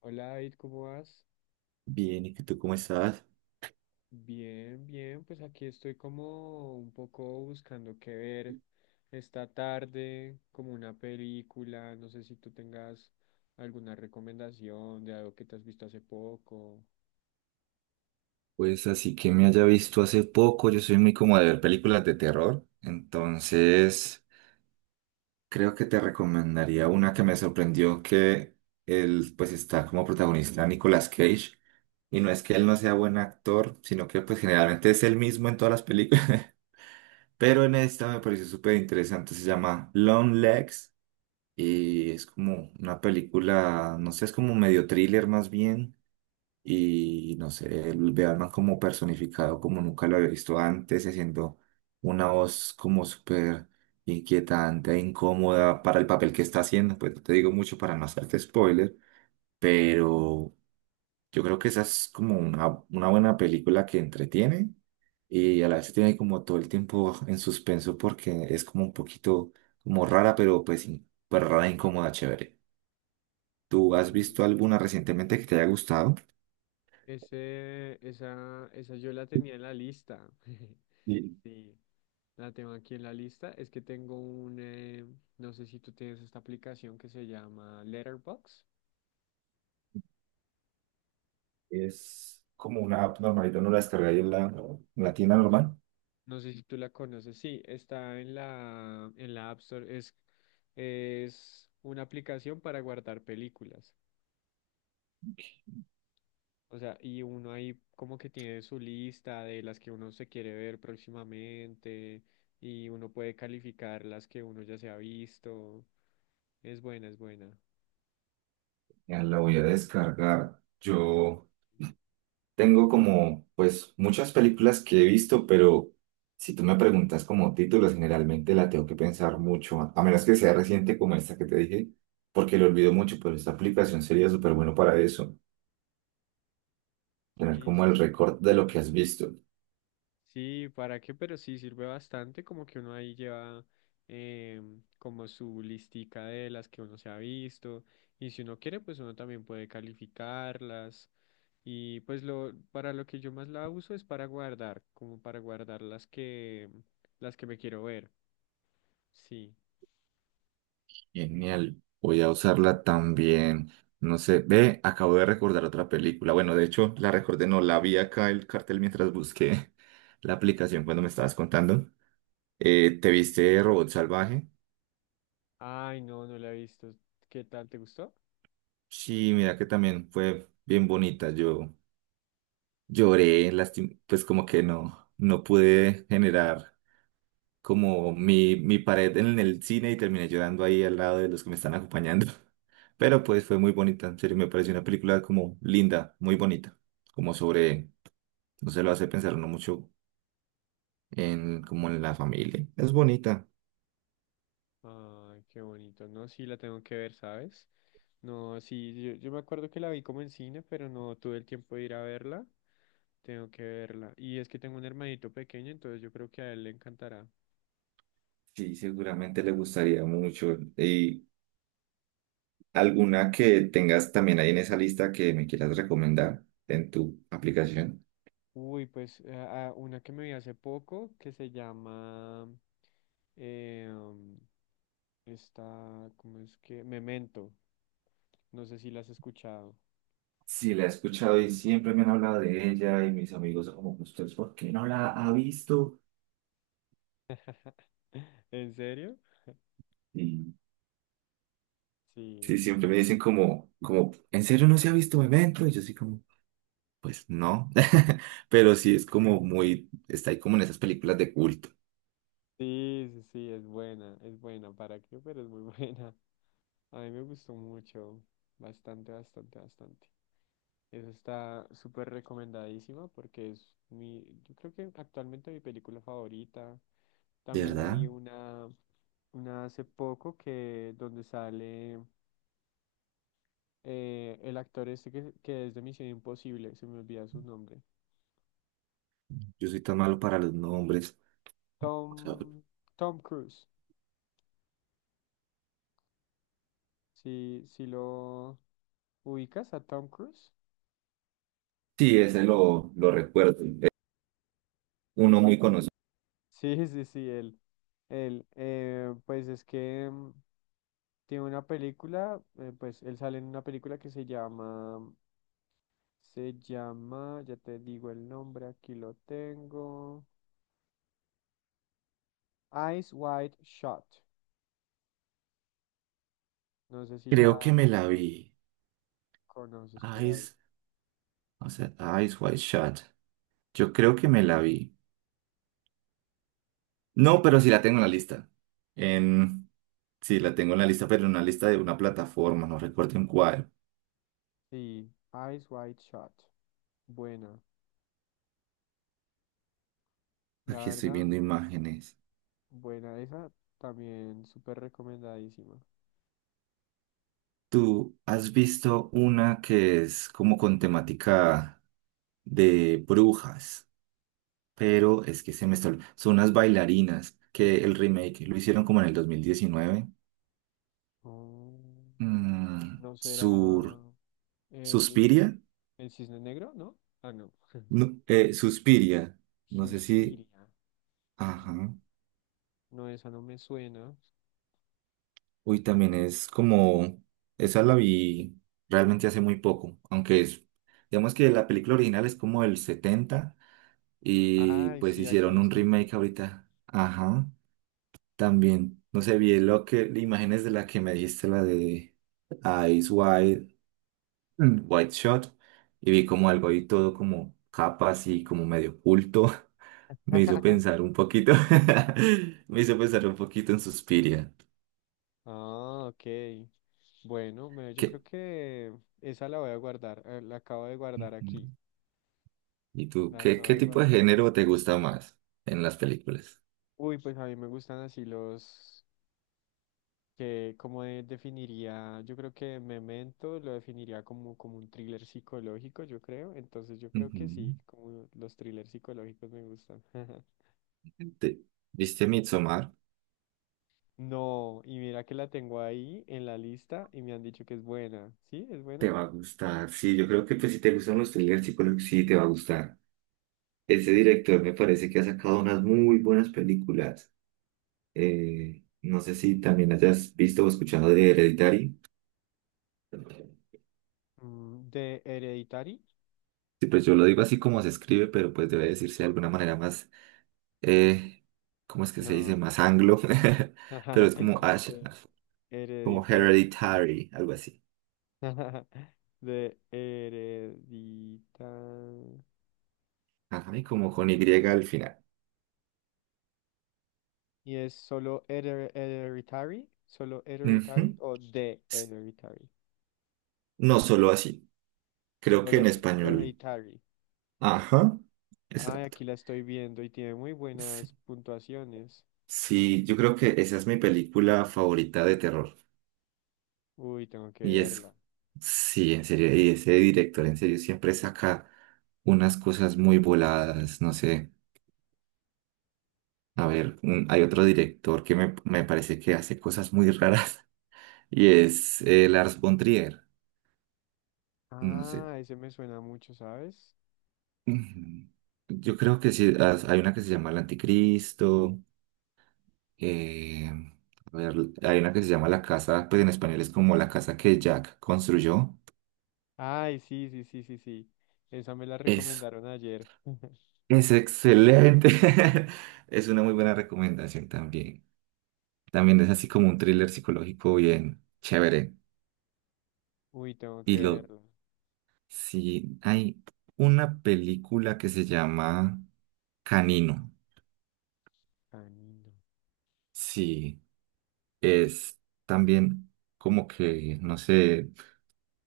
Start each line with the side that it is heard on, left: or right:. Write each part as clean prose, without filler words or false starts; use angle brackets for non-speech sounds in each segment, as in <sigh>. left: Hola David, ¿cómo vas?
right: Bien, ¿y que tú cómo estás?
left: Bien, bien, pues aquí estoy como un poco buscando qué ver esta tarde, como una película, no sé si tú tengas alguna recomendación de algo que te has visto hace poco.
right: Pues así que me haya visto hace poco, yo soy muy como de ver películas de terror, entonces creo que te recomendaría una que me sorprendió que él pues está como protagonista Nicolas Cage y no es que él no sea buen actor, sino que pues generalmente es el mismo en todas las películas, <laughs> pero en esta me pareció súper interesante, se llama Long Legs y es como una película, no sé, es como medio thriller más bien. Y no sé, el Bearman como personificado como nunca lo había visto antes, haciendo una voz como súper inquietante, e incómoda para el papel que está haciendo, pues no te digo mucho para no hacerte spoiler, pero yo creo que esa es como una buena película que entretiene y a la vez tiene como todo el tiempo en suspenso porque es como un poquito como rara, pero pues, pues rara, e incómoda, chévere. ¿Tú has
left: Mm.
right: visto alguna recientemente que te haya gustado?
left: Esa yo la tenía en la lista. <laughs>
right: Sí.
left: Sí, la tengo aquí en la lista. Es que tengo un, no sé si tú tienes esta aplicación que se llama Letterboxd.
right: Es como una app normalita, no la descargué ahí en la tienda normal.
left: No sé si tú la conoces. Sí, está en la App Store. Es una aplicación para guardar películas. O sea, y uno ahí como que tiene su lista de las que uno se quiere ver próximamente y uno puede calificar las que uno ya se ha visto. Es buena, es buena.
right: Ya la voy a descargar. Yo tengo como, pues, muchas películas que he visto, pero si tú me preguntas como títulos, generalmente la tengo que pensar mucho, a menos que sea reciente como esta que te dije, porque lo olvido mucho, pero esta aplicación sería súper bueno para eso, tener
left: Sí,
right: como
left: sí,
right: el
left: sí.
right: récord de lo que has visto.
left: Sí, ¿para qué? Pero sí sirve bastante, como que uno ahí lleva como su listica de las que uno se ha visto y si uno quiere, pues uno también puede calificarlas y pues lo para lo que yo más la uso es para guardar, como para guardar las que me quiero ver. Sí.
right: Genial, voy a usarla también. No sé, ve, acabo de recordar otra película. Bueno, de hecho, la recordé, no, la vi acá el cartel mientras busqué <laughs> la aplicación cuando me estabas contando. ¿Te viste Robot Salvaje?
left: Ay, no, no la he visto. ¿Qué tal? ¿Te gustó?
right: Sí, mira que también fue bien bonita. Yo lloré, pues como que no, no pude generar como mi pared en el cine y terminé llorando ahí al lado de los que me están acompañando. <laughs> Pero pues fue muy bonita, en serio, me pareció una película como linda, muy bonita, como sobre, no se lo hace pensar uno mucho en como en la familia. Es bonita.
left: Ay, qué bonito. No, sí, la tengo que ver, ¿sabes? No, sí, yo me acuerdo que la vi como en cine, pero no tuve el tiempo de ir a verla. Tengo que verla. Y es que tengo un hermanito pequeño, entonces yo creo que a él le encantará.
right: Sí, seguramente le gustaría mucho. ¿Y alguna que tengas también ahí en esa lista que me quieras recomendar en tu aplicación?
left: Uy, pues a una que me vi hace poco que se llama eh, um, esta, ¿cómo es que? Memento. No sé si la has escuchado.
right: Sí, la he escuchado y siempre me han hablado de ella y mis amigos son como, ¿usted por qué no la ha visto?
left: <laughs> ¿En serio?
right: Y sí,
left: Sí.
right: siempre me dicen como, ¿en serio no se ha visto Memento? Y yo así como, pues no. <laughs> Pero sí es como muy, está ahí como en esas películas de culto.
left: Sí, sí, sí, es buena, es buena. ¿Para qué? Pero es muy <laughs> buena. A mí me gustó mucho, bastante, bastante, bastante. Eso está súper recomendadísima porque es mi, yo creo que actualmente mi película favorita.
right: ¿De
left: También me
right: verdad?
left: vi una hace poco que donde sale el actor este que es de Misión Imposible, se me olvida su nombre.
right: Yo soy tan malo para los nombres. O sea,
left: Tom, Tom Cruise. Si lo ubicas a Tom Cruise.
right: sí, ese lo recuerdo. Es uno muy conocido.
left: Sí, <laughs> sí, sí, él. Él, pues es que tiene una película, pues él sale en una película que se llama, ya te digo el nombre, aquí lo tengo. Eyes Wide Shot. No sé si la
right: Creo que me la vi.
left: conoces por ahí.
right: Eyes, o sea, Eyes Wide Shut. Yo creo que me la vi. No, pero sí la tengo en la lista. En, sí, la tengo en la lista, pero en una lista de una plataforma, no recuerdo en cuál.
left: Sí, Eyes Wide Shot. Buena, la
right: Aquí estoy
left: verdad,
right: viendo imágenes.
left: buena esa, también súper recomendadísima.
right: ¿Tú has visto una que es como con temática de brujas? Pero es que se me está... Son unas bailarinas que el remake lo hicieron como en el 2019.
left: Oh,
right: Mm,
left: ¿no será
right: sur...
left: el,
right: ¿Suspiria?
left: el Cisne Negro? ¿No? Ah, no.
right: No, Suspiria. No sé si...
left: Suspiria.
right: Ajá.
left: Mm, no, esa no me suena.
right: Uy, también es como... Esa la vi realmente hace muy poco. Aunque es... Digamos que la película original es como el 70 y
left: Ay,
right: pues
left: sí, aquí
right: hicieron
left: la
right: un
left: estoy
right: remake
left: viendo.
right: ahorita. Ajá. También, no sé, vi lo que, imágenes de la que me dijiste, la de Eyes Wide, Wide Shot, y vi como algo ahí todo como capas y como medio oculto. <laughs> Me hizo
left: <laughs>
right: pensar un poquito, <laughs> me hizo pensar un poquito en Suspiria.
left: Ah, ok. Bueno, yo creo
right: ¿Qué?
left: que esa la voy a guardar. La acabo de guardar
right: Ujú.
left: aquí.
right: ¿Y tú,
left: La
right: qué,
left: acabo
right: qué
left: de
right: tipo de
left: guardar.
right: género te gusta más en las películas?
left: Uy, pues a mí me gustan así los definiría, yo creo que Memento lo definiría como, como un thriller psicológico, yo creo. Entonces yo creo que sí,
right: Ujú.
left: como los thrillers psicológicos me gustan. <laughs>
right: ¿Te- ¿Viste Midsommar?
left: No, y mira que la tengo ahí en la lista y me han dicho que es buena. ¿Sí? ¿Es
right: Te
left: buena?
right: va a gustar, sí, yo creo que pues si te gustan los thrillers psicológicos, sí te va a gustar. Ese director me parece que ha sacado unas muy buenas películas. No sé si también hayas visto o escuchado de Hereditary.
left: Mm, ¿de Hereditary?
right: Sí, pues yo lo digo así como se escribe, pero pues debe decirse de alguna manera más, eh, ¿cómo es que se dice?
left: No.
right: Más anglo, <laughs> pero es
left: <laughs>
right: como Ash,
left: De
right: como
left: Hereditary.
right: Hereditary, algo así.
left: <laughs> De Hereditary.
right: Ajá, y como con Y al final.
left: ¿Y es solo Hereditary? ¿Solo Hereditary
right: Ujú.
left: o de
right: S-
left: Hereditary?
right: No solo así, creo que
left: Solo
right: en español.
left: Hereditary.
right: Ajá,
left: Ay,
right: exacto.
left: aquí la estoy viendo y tiene muy
right: Sí.
left: buenas puntuaciones.
right: Sí, yo creo que esa es mi película favorita de terror.
left: Uy, tengo que
right: Y es,
left: verla.
right: sí, en serio, y ese director en serio siempre saca unas cosas muy voladas, no sé. A ver, hay otro director que me parece que hace cosas muy raras <laughs> y es Lars von Trier. No sé.
left: Ah, ese me suena mucho, ¿sabes?
right: Ujú. Yo creo que sí, hay una que se llama El Anticristo. eh, a ver, hay una que se llama La Casa, pues en español es como La Casa que Jack construyó.
left: Ay, sí, sí, sí, sí, sí. Esa me la recomendaron ayer. <laughs>
right: Es excelente. <laughs> Es una muy buena recomendación también. También es así como un thriller psicológico bien chévere.
left: Uy, tengo que
right: Y lo,
left: verla.
right: sí, hay una película que se llama Canino.
left: Canino.
right: Sí, es también como que, no sé,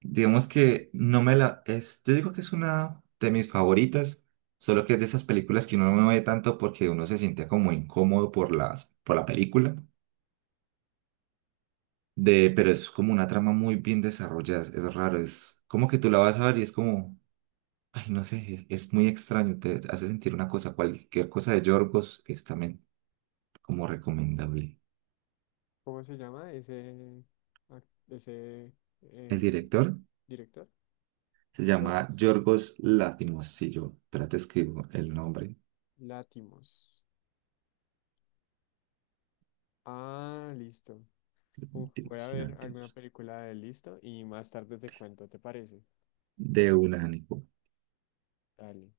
right: digamos que no me la, es, yo digo que es una de mis favoritas, solo que es de esas películas que uno no ve tanto porque uno se siente como incómodo por por la película de, pero es como una trama muy bien desarrollada, es, raro, es como que tú la vas a ver y es como, ay, no sé, es muy extraño, te hace sentir una cosa, cualquier cosa de Yorgos es también como recomendable.
left: ¿Cómo se llama ese, ac- ese
right: El
left: eh,
right: director
left: director?
right: se llama
left: ¿Yorgos?
right: Yorgos Látimos, si yo, espérate, escribo el nombre,
left: Látimos. Ah, listo. Uf, voy a
right: Látimos,
left: ver alguna
right: Látimos,
left: película de él, listo y más tarde te cuento, ¿te parece?
right: de un ánimo.
left: Dale.